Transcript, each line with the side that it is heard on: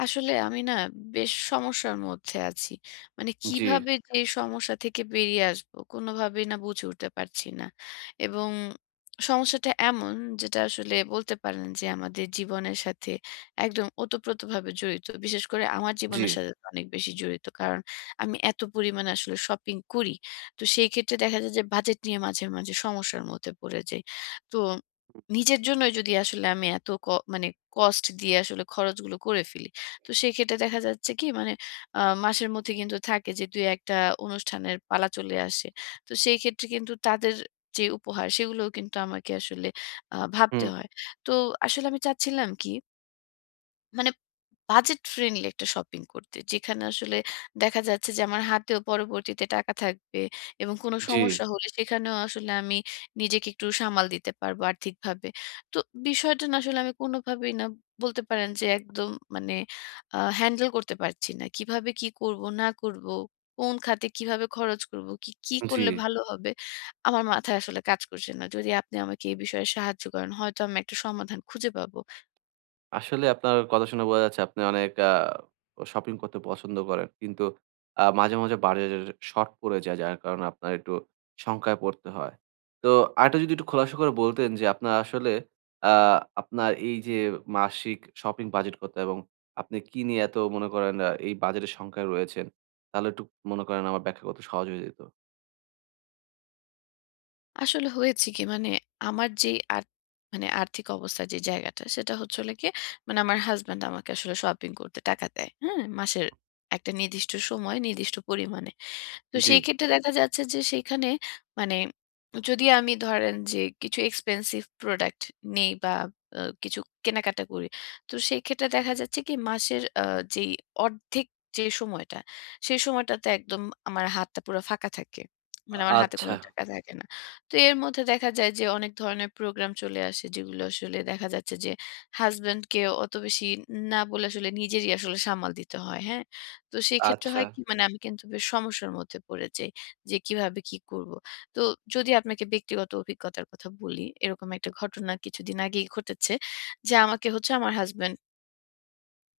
left: আসলে আমি না বেশ সমস্যার মধ্যে আছি। মানে
right: জি,
left: কিভাবে যে এই সমস্যা থেকে বেরিয়ে আসবো কোনোভাবেই না বুঝে উঠতে পারছি না। এবং সমস্যাটা এমন যেটা আসলে বলতে পারেন যে আমাদের জীবনের সাথে একদম ওতপ্রোতভাবে জড়িত। বিশেষ করে আমার
right: জি,
left: জীবনের সাথে তো অনেক বেশি জড়িত। কারণ আমি এত পরিমাণে আসলে শপিং করি। তো সেই ক্ষেত্রে দেখা যায় যে বাজেট নিয়ে মাঝে, মাঝে সমস্যার মধ্যে পড়ে যাই। তো নিজের জন্যই যদি আসলে আমি এত ক মানে কস্ট দিয়ে আসলে খরচগুলো করে ফেলি। তো সেক্ষেত্রে দেখা যাচ্ছে কি মানে আ মাসের মধ্যে কিন্তু থাকে যে ২-১ টা অনুষ্ঠানের পালা চলে আসে। তো সেই ক্ষেত্রে কিন্তু তাদের যে উপহার সেগুলোও কিন্তু আমাকে আসলে ভাবতে
right: হুম,
left: হয়। তো আসলে আমি চাচ্ছিলাম কি মানে বাজেট ফ্রেন্ডলি একটা শপিং করতে। যেখানে আসলে দেখা যাচ্ছে যে আমার হাতেও পরবর্তীতে টাকা থাকবে, এবং কোনো
right: জি,
left: সমস্যা হলে সেখানেও আসলে আমি নিজেকে একটু সামাল দিতে পারবো আর্থিকভাবে। তো বিষয়টা না আসলে আমি কোনোভাবেই না, বলতে পারেন যে একদম, মানে হ্যান্ডেল করতে পারছি না। কিভাবে কি করব না করব, কোন খাতে কিভাবে খরচ করব, কি, কি
right: জি।
left: করলে ভালো হবে আমার মাথায় আসলে কাজ করছে না। যদি আপনি আমাকে এই বিষয়ে সাহায্য করেন, হয়তো আমি একটা সমাধান খুঁজে পাবো।
right: আসলে আপনার কথা শুনে বোঝা যাচ্ছে আপনি অনেক শপিং করতে পছন্দ করেন। কিন্তু মাঝে, মাঝে বাজেটের শর্ট পড়ে যায় যার কারণে আপনার একটু শঙ্কায় পড়তে হয়। তো আরেকটা যদি একটু খোলাসা করে বলতেন যে আপনার আসলে আ আপনার এই যে মাসিক শপিং বাজেট কত এবং আপনি কি নিয়ে এত মনে করেন এই বাজেটের শঙ্কায় রয়েছেন? তাহলে একটু মনে করেন আমার ব্যাখ্যা করতে সহজ হয়ে যেত।
left: আসলে হয়েছে কি, মানে আমার যেই আর মানে আর্থিক অবস্থা, যে জায়গাটা সেটা হচ্ছে হলো গিয়ে, মানে আমার হাজবেন্ড আমাকে আসলে শপিং করতে টাকা দেয়। হ্যাঁ? মাসের একটা নির্দিষ্ট সময় নির্দিষ্ট পরিমাণে। তো
right: জি।
left: সেই ক্ষেত্রে দেখা যাচ্ছে যে সেখানে মানে যদি আমি ধরেন যে কিছু এক্সপেন্সিভ প্রোডাক্ট নেই, বা কিছু কেনাকাটা করি, তো সেই ক্ষেত্রে দেখা যাচ্ছে কি মাসের যেই অর্ধেক যে সময়টা, সেই সময়টাতে একদম আমার হাতটা পুরো ফাঁকা থাকে। মানে আমার হাতে
right: আচ্ছা,
left: কোনো টাকা থাকে না। তো এর মধ্যে দেখা যায় যে অনেক ধরনের প্রোগ্রাম চলে আসে, যেগুলো আসলে দেখা যাচ্ছে যে হাজবেন্ডকে অত বেশি না বলে আসলে নিজেরই আসলে সামাল দিতে হয়, হ্যাঁ। তো সেই ক্ষেত্রে
right: আচ্ছা,
left: হয় কি, মানে আমি কিন্তু বেশ সমস্যার মধ্যে পড়ে যাই যে কিভাবে কি করব। তো যদি আপনাকে ব্যক্তিগত অভিজ্ঞতার কথা বলি, এরকম একটা ঘটনা কিছুদিন আগেই ঘটেছে। যে আমাকে হচ্ছে আমার হাসব্যান্ড,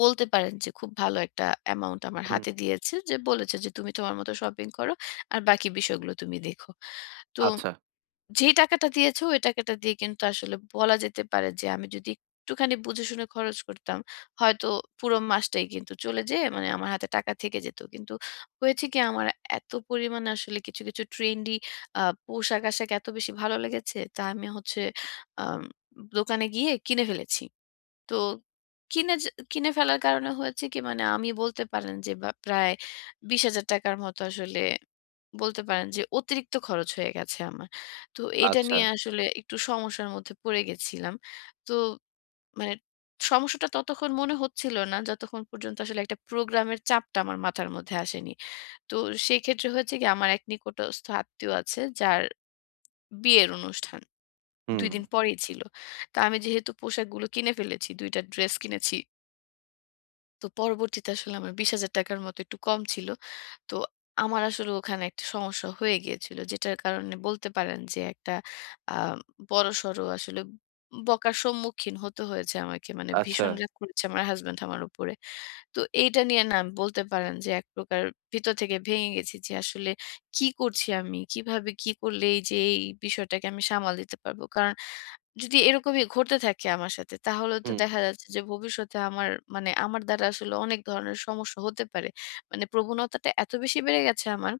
left: বলতে পারেন যে খুব ভালো একটা অ্যামাউন্ট আমার
right: হুম,
left: হাতে দিয়েছে। যে বলেছে যে, "তুমি তোমার মতো শপিং করো। আর বাকি বিষয়গুলো তুমি দেখো।" তো
right: আচ্ছা,
left: যেই টাকাটা দিয়েছে, ওই টাকাটা দিয়ে কিন্তু আসলে বলা যেতে পারে যে আমি যদি একটুখানি বুঝে শুনে খরচ করতাম, হয়তো পুরো মাসটাই কিন্তু চলে যেয়ে, মানে আমার হাতে টাকা থেকে যেত। কিন্তু হয়েছে কি, আমার এত পরিমাণে আসলে কিছু, কিছু ট্রেন্ডি পোশাক-আশাক এত বেশি ভালো লেগেছে, তা আমি হচ্ছে আম দোকানে গিয়ে কিনে ফেলেছি। তো কিনে, যে কিনে ফেলার কারণে হয়েছে কি, মানে আমি বলতে পারেন যে বা প্রায় ৳২০,০০০ র মতো আসলে, বলতে পারেন যে অতিরিক্ত খরচ হয়ে গেছে আমার। তো এটা
right: আচ্ছা,
left: নিয়ে আসলে একটু সমস্যার মধ্যে পড়ে গেছিলাম। তো মানে সমস্যাটা ততক্ষণ মনে হচ্ছিল না যতক্ষণ পর্যন্ত আসলে একটা প্রোগ্রামের চাপটা আমার মাথার মধ্যে আসেনি। তো সেক্ষেত্রে হয়েছে কি, আমার এক নিকটস্থ আত্মীয় আছে যার বিয়ের অনুষ্ঠান। ২
right: হুম।
left: দিন পরেই ছিল। তা আমি যেহেতু পোশাকগুলো কিনে ফেলেছি, ২ টা ড্রেস কিনেছি। তো পরবর্তীতে আসলে আমার ৳২০,০০০ র মতো একটু কম ছিল। তো আমার আসলে ওখানে একটা সমস্যা হয়ে গিয়েছিল। যেটার কারণে বলতে পারেন যে একটা আ বড়সড় আসলে বকার সম্মুখীন হতে হয়েছে আমাকে। মানে
right: আচ্ছা।
left: ভীষণ রাগ করেছে আমার হাসব্যান্ড আমার উপরে। তো এইটা নিয়ে না আমি, বলতে পারেন যে এক প্রকার ভিতর থেকে ভেঙে গেছি যে আসলে কি করছি আমি? কিভাবে কি করলে এই যে এই বিষয়টাকে আমি সামাল দিতে পারবো? কারণ যদি এরকমই ঘটতে থাকে আমার সাথে, তাহলে তো
right: হুম,
left: দেখা যাচ্ছে যে ভবিষ্যতে আমার, মানে আমার দ্বারা আসলে অনেক ধরনের সমস্যা হতে পারে। মানে প্রবণতাটা এত বেশি বেড়ে গেছে আমার,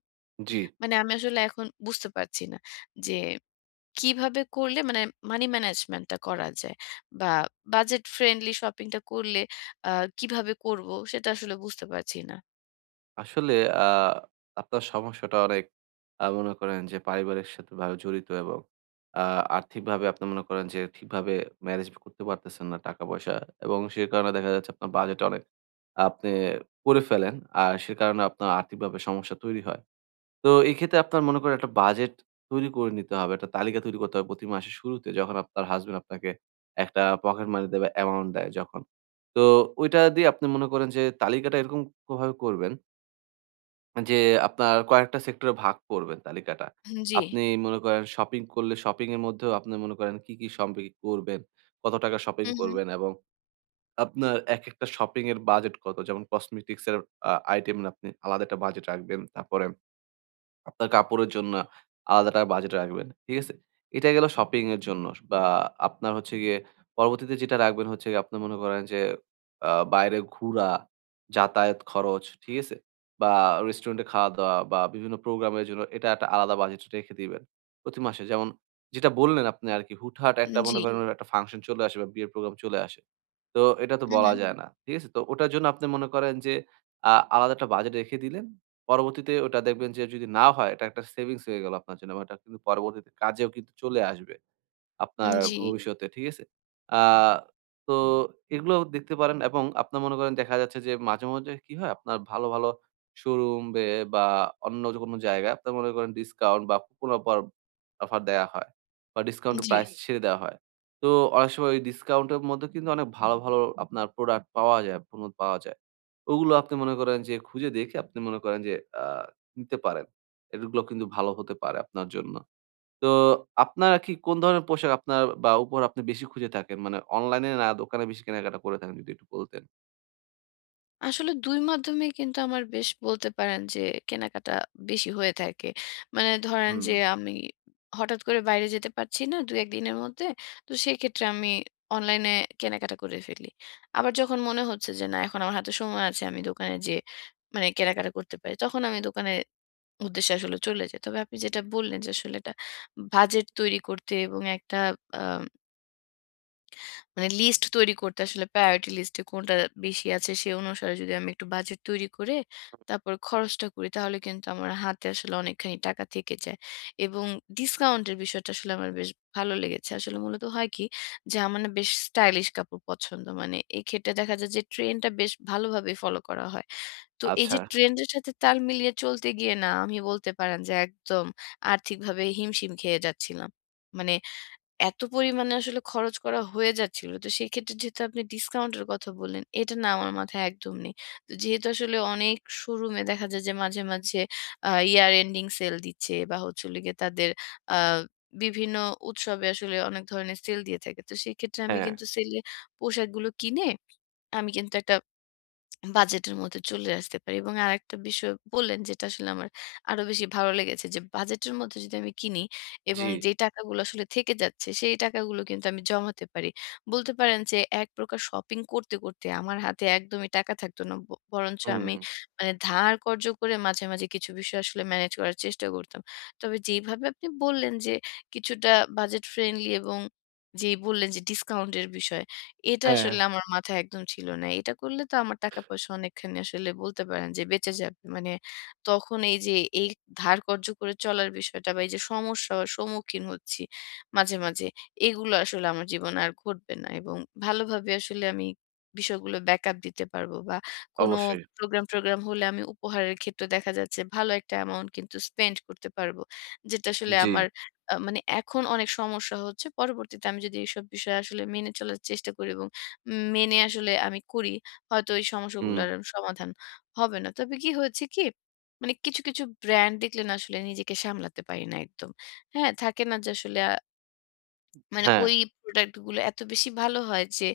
right: জি।
left: মানে আমি আসলে এখন বুঝতে পারছি না যে কিভাবে করলে, মানে মানি ম্যানেজমেন্ট টা করা যায়, বা বাজেট ফ্রেন্ডলি শপিং টা করলে আ কিভাবে করব সেটা আসলে বুঝতে পারছি না।
right: আসলে আ আপনার সমস্যাটা অনেক মনে করেন যে পারিবারিক সাথে ভাবে জড়িত এবং আ আর্থিকভাবে আপনি মনে করেন যে ঠিকভাবে ম্যানেজ করতে পারতেছেন না টাকা-পয়সা, এবং সে কারণে দেখা যাচ্ছে আপনার বাজেট অনেক আপনি করে ফেলেন। আর সে কারণে আপনার আর্থিকভাবে সমস্যা তৈরি হয়। তো এক্ষেত্রে আপনার মনে করেন একটা বাজেট তৈরি করে নিতে হবে। একটা তালিকা তৈরি করতে হবে প্রতি মাসের শুরুতে যখন আপনার হাসব্যান্ড আপনাকে একটা পকেট মানি দেবে, অ্যামাউন্ট দেয় যখন। তো ওইটা দিয়ে আপনি মনে করেন যে তালিকাটা এরকম ভাবে করবেন যে আপনার কয়েকটা সেক্টরে ভাগ করবেন তালিকাটা।
left: জি।
right: আপনি মনে করেন শপিং করলে শপিং এর মধ্যেও আপনি মনে করেন কি, কি শপিং করবেন, কত টাকা শপিং
left: হু, হু।
right: করবেন এবং আপনার একেকটা শপিং এর বাজেট কত? যেমন কসমেটিক্স এর আইটেম আপনি আলাদা একটা বাজেট রাখবেন। তারপরে আপনার কাপড়ের জন্য আলাদা টাকা বাজেট রাখবেন। ঠিক আছে? এটা গেল শপিং এর জন্য। বা আপনার হচ্ছে গিয়ে পরবর্তীতে যেটা রাখবেন হচ্ছে গিয়ে আপনি মনে করেন যে বাইরে ঘুরা, যাতায়াত খরচ, ঠিক আছে? বা রেস্টুরেন্টে খাওয়া-দাওয়া বা বিভিন্ন প্রোগ্রামের জন্য এটা একটা আলাদা বাজেট রেখে দিবেন প্রতি মাসে। যেমন যেটা বললেন আপনি আরকি হুটহাট একটা
left: জি।
right: মনে করেন, জি। একটা ফাংশন চলে আসে বা বিয়ের প্রোগ্রাম চলে আসে। তো এটা তো
left: হু, হু।
right: বলা যায় হুম। না। ঠিক আছে? তো ওটার জন্য আপনি মনে করেন যে আলাদা একটা বাজেট রেখে দিলেন। পরবর্তীতে ওটা দেখবেন যে যদি না হয় এটা একটা সেভিংস হয়ে গেল আপনার জন্য। বা এটা কিন্তু পরবর্তীতে কাজেও কিন্তু চলে আসবে আপনার, হুম।
left: জি,
right: ভবিষ্যতে, ঠিক আছে? আ তো এগুলো দেখতে পারেন এবং আপনার মনে করেন দেখা যাচ্ছে যে মাঝে, মাঝে কি হয়, আপনার ভালো, ভালো শোরুম বা অন্য যে কোনো জায়গায় আপনার মনে করেন ডিসকাউন্ট বা কুপন অফার দেয়া হয় বা ডিসকাউন্ট
left: জি।
right: প্রাইস, জি। ছেড়ে দেওয়া হয়। তো অনেক সময় ওই ডিসকাউন্টের মধ্যে কিন্তু অনেক ভালো, ভালো আপনার প্রোডাক্ট পাওয়া যায়, পণ্য পাওয়া যায়। ওগুলো আপনি মনে করেন যে খুঁজে দেখে আপনি মনে করেন যে আ নিতে পারেন। এগুলো কিন্তু ভালো হতে পারে আপনার জন্য। তো আপনারা কি কোন ধরনের পোশাক আপনার বা উপহার আপনি বেশি খুঁজে থাকেন? মানে অনলাইনে না দোকানে বেশি কেনাকাটা করে থাকেন যদি একটু বলতেন?
left: আসলে ২ মাধ্যমে কিন্তু আমার বেশ, বলতে পারেন যে কেনাকাটা বেশি হয়ে থাকে। মানে ধরেন
right: হুম।
left: যে আমি হঠাৎ করে বাইরে যেতে পারছি না ২-১ দিনের মধ্যে। তো সেক্ষেত্রে আমি অনলাইনে কেনাকাটা করে ফেলি। আবার যখন মনে হচ্ছে যে না, এখন আমার হাতে সময় আছে, আমি দোকানে যেয়ে মানে কেনাকাটা করতে পারি, তখন আমি দোকানের উদ্দেশ্যে আসলে চলে যাই। তবে আপনি যেটা বললেন যে আসলে এটা বাজেট তৈরি করতে, এবং একটা আ মানে লিস্ট তৈরি করতে, আসলে প্রায়োরিটি লিস্টে কোনটা বেশি আছে সে অনুসারে যদি আমি একটু বাজেট তৈরি করে তারপর খরচটা করি, তাহলে কিন্তু আমার হাতে আসলে অনেকখানি টাকা থেকে যায়। এবং ডিসকাউন্টের বিষয়টা আসলে আমার বেশ ভালো লেগেছে। আসলে মূলত হয় কি, যে আমার না বেশ স্টাইলিশ কাপড় পছন্দ, মানে এই ক্ষেত্রে দেখা যায় যে ট্রেন্ডটা বেশ ভালোভাবে ফলো করা হয়। তো এই
right: আচ্ছা,
left: যে ট্রেন্ডের সাথে তাল মিলিয়ে চলতে গিয়ে না, আমি বলতে পারেন যে একদম আর্থিকভাবে হিমশিম খেয়ে যাচ্ছিলাম, মানে এত পরিমাণে আসলে খরচ করা হয়ে যাচ্ছিল। তো সেক্ষেত্রে যেহেতু আপনি ডিসকাউন্ট এর কথা বললেন, এটা না আমার মাথায় একদম নেই। তো যেহেতু আসলে অনেক শোরুমে দেখা যায় যে মাঝে, মাঝে ইয়ার এন্ডিং সেল দিচ্ছে, বা হচ্ছে হলো গিয়ে তাদের আ বিভিন্ন উৎসবে আসলে অনেক ধরনের সেল দিয়ে থাকে। তো সেক্ষেত্রে আমি
right: হ্যাঁ,
left: কিন্তু সেলে পোশাকগুলো কিনে আমি কিন্তু একটা বাজেটের মধ্যে চলে আসতে পারি। এবং আরেকটা বিষয় বললেন যেটা আসলে আমার আরো বেশি ভালো লেগেছে, যে বাজেটের মধ্যে যদি আমি কিনি, এবং
right: জি,
left: যে টাকাগুলো আসলে থেকে যাচ্ছে সেই টাকাগুলো কিন্তু আমি জমাতে পারি। বলতে পারেন যে এক প্রকার শপিং করতে করতে আমার হাতে একদমই টাকা থাকতো না, বরঞ্চ
right: হুম,
left: আমি মানে ধার কর্জ করে মাঝে মাঝে কিছু বিষয় আসলে ম্যানেজ করার চেষ্টা করতাম। তবে যেইভাবে আপনি বললেন যে কিছুটা বাজেট ফ্রেন্ডলি, এবং যেই বললেন যে ডিসকাউন্টের বিষয়, এটা
right: হ্যাঁ।
left: আসলে আমার মাথায় একদম ছিল না। এটা করলে তো আমার টাকা-পয়সা অনেকখানি আসলে, বলতে পারেন যে বেঁচে যাবে। মানে তখন এই যে এই ধার কর্জ করে চলার বিষয়টা, বা এই যে সমস্যার সম্মুখীন হচ্ছি মাঝে, মাঝে, এগুলো আসলে আমার জীবনে আর ঘটবে না। এবং ভালোভাবে আসলে আমি বিষয়গুলো ব্যাকআপ দিতে পারবো, বা কোনো
right: অবশ্যই,
left: প্রোগ্রাম-টোগ্রাম হলে আমি উপহারের ক্ষেত্রে দেখা যাচ্ছে ভালো একটা অ্যামাউন্ট কিন্তু স্পেন্ড করতে পারবো। যেটা আসলে
right: জি,
left: আমার মানে এখন অনেক সমস্যা হচ্ছে। পরবর্তীতে আমি যদি এইসব বিষয় আসলে মেনে চলার চেষ্টা করি, এবং মেনে আসলে আমি করি, হয়তো এই
right: হুম,
left: সমস্যাগুলার সমাধান হবে না। তবে কি হয়েছে কি? মানে কিছু, কিছু ব্র্যান্ড দেখলে না আসলে নিজেকে সামলাতে পারি না একদম। হ্যাঁ? থাকে না যে আসলে মানে
right: হ্যাঁ,
left: ওই প্রোডাক্ট গুলো এত বেশি ভালো হয় যে,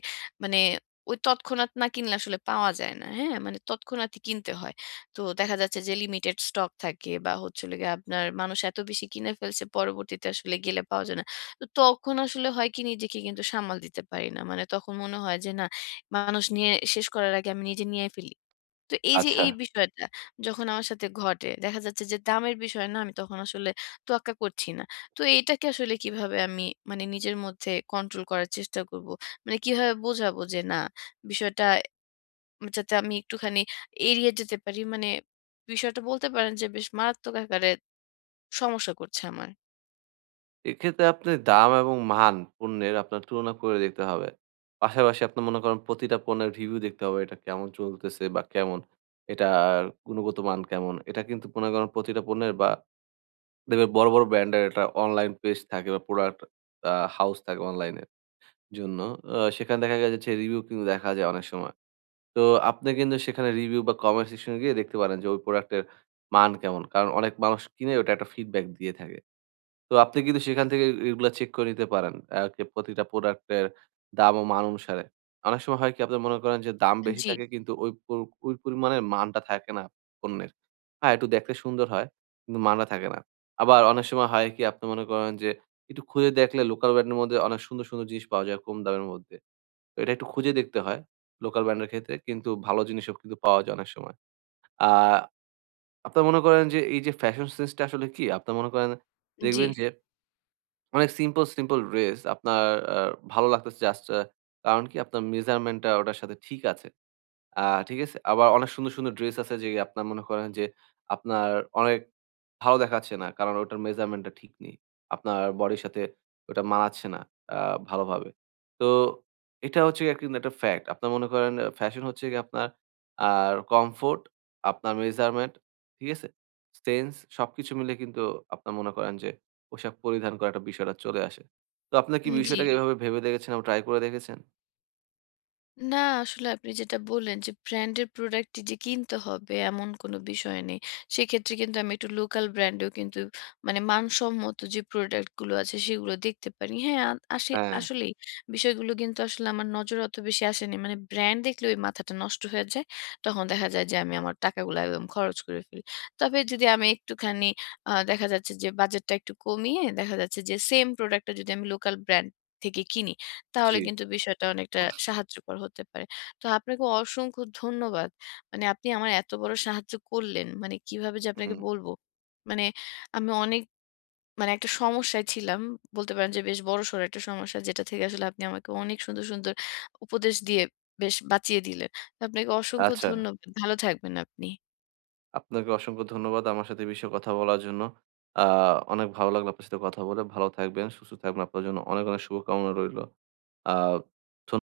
left: মানে ওই তৎক্ষণাৎ না কিনলে আসলে পাওয়া যায় না। হ্যাঁ? মানে তৎক্ষণাৎই কিনতে হয়। তো দেখা যাচ্ছে যে লিমিটেড স্টক থাকে, বা হচ্ছে হলো গিয়ে আপনার মানুষ এত বেশি কিনে ফেলছে পরবর্তীতে আসলে গেলে পাওয়া যায় না। তো তখন আসলে হয় কি, নিজেকে কিন্তু সামাল দিতে পারি না। মানে তখন মনে হয় যে না, মানুষ নিয়ে শেষ করার আগে আমি নিজে নিয়ে ফেলি। তো এই যে
right: আচ্ছা।
left: এই বিষয়টা যখন আমার সাথে ঘটে, দেখা যাচ্ছে যে দামের বিষয় না আমি তখন আসলে তোয়াক্কা করছি না। তো এটাকে আসলে কিভাবে আমি মানে নিজের মধ্যে কন্ট্রোল করার চেষ্টা করব? মানে কিভাবে বোঝাবো যে না বিষয়টা, যাতে আমি একটুখানি এড়িয়ে যেতে পারি। মানে বিষয়টা, বলতে পারেন যে বেশ মারাত্মক আকারে সমস্যা করছে আমার।
right: এক্ষেত্রে আপনি দাম এবং মান পণ্যের আপনার তুলনা করে দেখতে হবে। পাশাপাশি আপনি মনে করেন প্রতিটা পণ্যের রিভিউ দেখতে হবে, এটা কেমন চলতেছে বা কেমন, এটার গুণগত মান কেমন। এটা কিন্তু মনে করেন প্রতিটা পণ্যের বা দেখবেন বড়, বড় ব্র্যান্ডের একটা অনলাইন পেজ থাকে বা প্রোডাক্ট হাউস থাকে অনলাইনের জন্য। সেখানে দেখা গেছে যে রিভিউ কিন্তু দেখা যায় অনেক সময়। তো আপনি কিন্তু সেখানে রিভিউ বা কমেন্ট সেকশন এ গিয়ে দেখতে পারেন যে ওই প্রোডাক্টের মান কেমন। কারণ অনেক মানুষ কিনে ওটা একটা ফিডব্যাক দিয়ে থাকে। তো আপনি কিন্তু সেখান থেকে এগুলা চেক করে নিতে পারেন। আ কে প্রতিটা প্রোডাক্টের দাম ও মান অনুসারে। অনেক সময় হয় কি আপনার মনে করেন যে দাম বেশি
left: জি,
right: থাকে কিন্তু ওই পরিমাণের মানটা থাকে না পণ্যের। হ্যাঁ, একটু দেখতে সুন্দর হয় কিন্তু মানটা থাকে না। আবার অনেক সময় হয় কি আপনি মনে করেন যে একটু খুঁজে দেখলে লোকাল ব্র্যান্ডের মধ্যে অনেক সুন্দর, সুন্দর জিনিস পাওয়া যায় কম দামের মধ্যে। তো এটা একটু খুঁজে দেখতে হয়, লোকাল ব্র্যান্ডের ক্ষেত্রে কিন্তু ভালো জিনিসও কিন্তু পাওয়া যায় অনেক সময়। আ আপনারা মনে করেন যে এই যে ফ্যাশন সেন্সটা আসলে কি? আপনারা মনে করেন
left: জি,
right: দেখবেন যে অনেক সিম্পল, সিম্পল ড্রেস আপনার আ ভালো লাগতেছে, জাস্ট কারণ কি আপনার মেজারমেন্ট টা ওটার সাথে ঠিক আছে। আ ঠিক আছে? আবার অনেক সুন্দর, সুন্দর ড্রেস আছে যে আপনার মনে করেন যে আপনার অনেক ভালো দেখাচ্ছে না। কারণ ওটার মেজারমেন্ট টা ঠিক নেই। আপনার বডির সাথে ওটা মানাচ্ছে না আ ভালোভাবে। তো এটা হচ্ছে গিয়ে কিন্তু একটা ফ্যাক্ট। আপনার মনে করেন ফ্যাশন হচ্ছে গিয়ে আপনার আর কমফোর্ট, আপনার মেজারমেন্ট, ঠিক আছে? সেন্স সবকিছু মিলে কিন্তু আপনার মনে করেন যে পোশাক পরিধান করার একটা বিষয়টা চলে আসে। তো আপনার কি
left: জি।
right: বিষয়টাকে, জি। এভাবে ভেবে দেখেছেন এবং ট্রাই করে দেখেছেন?
left: না, আসলে আপনি যেটা বললেন যে ব্র্যান্ডের প্রোডাক্টই যে কিনতে হবে এমন কোনো বিষয় নেই। সেক্ষেত্রে কিন্তু আমি একটু লোকাল ব্র্যান্ডেও কিন্তু মানে মানসম্মত যে প্রোডাক্টগুলো আছে সেগুলো দেখতে পারি। হ্যাঁ, আসে
right: হ্যাঁ,
left: আসলেই বিষয়গুলো কিন্তু আসলে আমার নজরে অত বেশি আসেনি। মানে ব্র্যান্ড দেখলে ওই মাথাটা নষ্ট হয়ে যায়। তখন দেখা যায় যে আমি আমার টাকাগুলো একদম খরচ করে ফেলি। তবে যদি আমি একটুখানি দেখা যাচ্ছে যে বাজেটটা একটু কমিয়ে, দেখা যাচ্ছে যে সেম প্রোডাক্টটা যদি আমি লোকাল ব্র্যান্ড থেকে কিনি, তাহলে
right: জি।
left: কিন্তু বিষয়টা অনেকটা সাহায্যকর হতে পারে। তো আপনাকে অসংখ্য ধন্যবাদ। মানে আপনি আমার এত বড় সাহায্য করলেন। মানে কিভাবে যে আপনাকে
right: হুম,
left: বলবো? মানে আমি অনেক, মানে একটা সমস্যায় ছিলাম। বলতে পারেন যে বেশ বড়সড় একটা সমস্যা, যেটা থেকে আসলে আপনি আমাকে অনেক সুন্দর, সুন্দর উপদেশ দিয়ে বেশ বাঁচিয়ে দিলেন। তো আপনাকে অসংখ্য
right: আচ্ছা।
left: ধন্যবাদ। ভালো থাকবেন আপনি।
right: আপনাকে অসংখ্য ধন্যবাদ আমার সাথে এই বিষয়ে কথা বলার জন্য। আ অনেক ভালো লাগলো আপনার সাথে কথা বলে। ভালো থাকবেন, সুস্থ থাকবেন। আপনার জন্য অনেক, অনেক শুভকামনা রইলো। আ ধন্য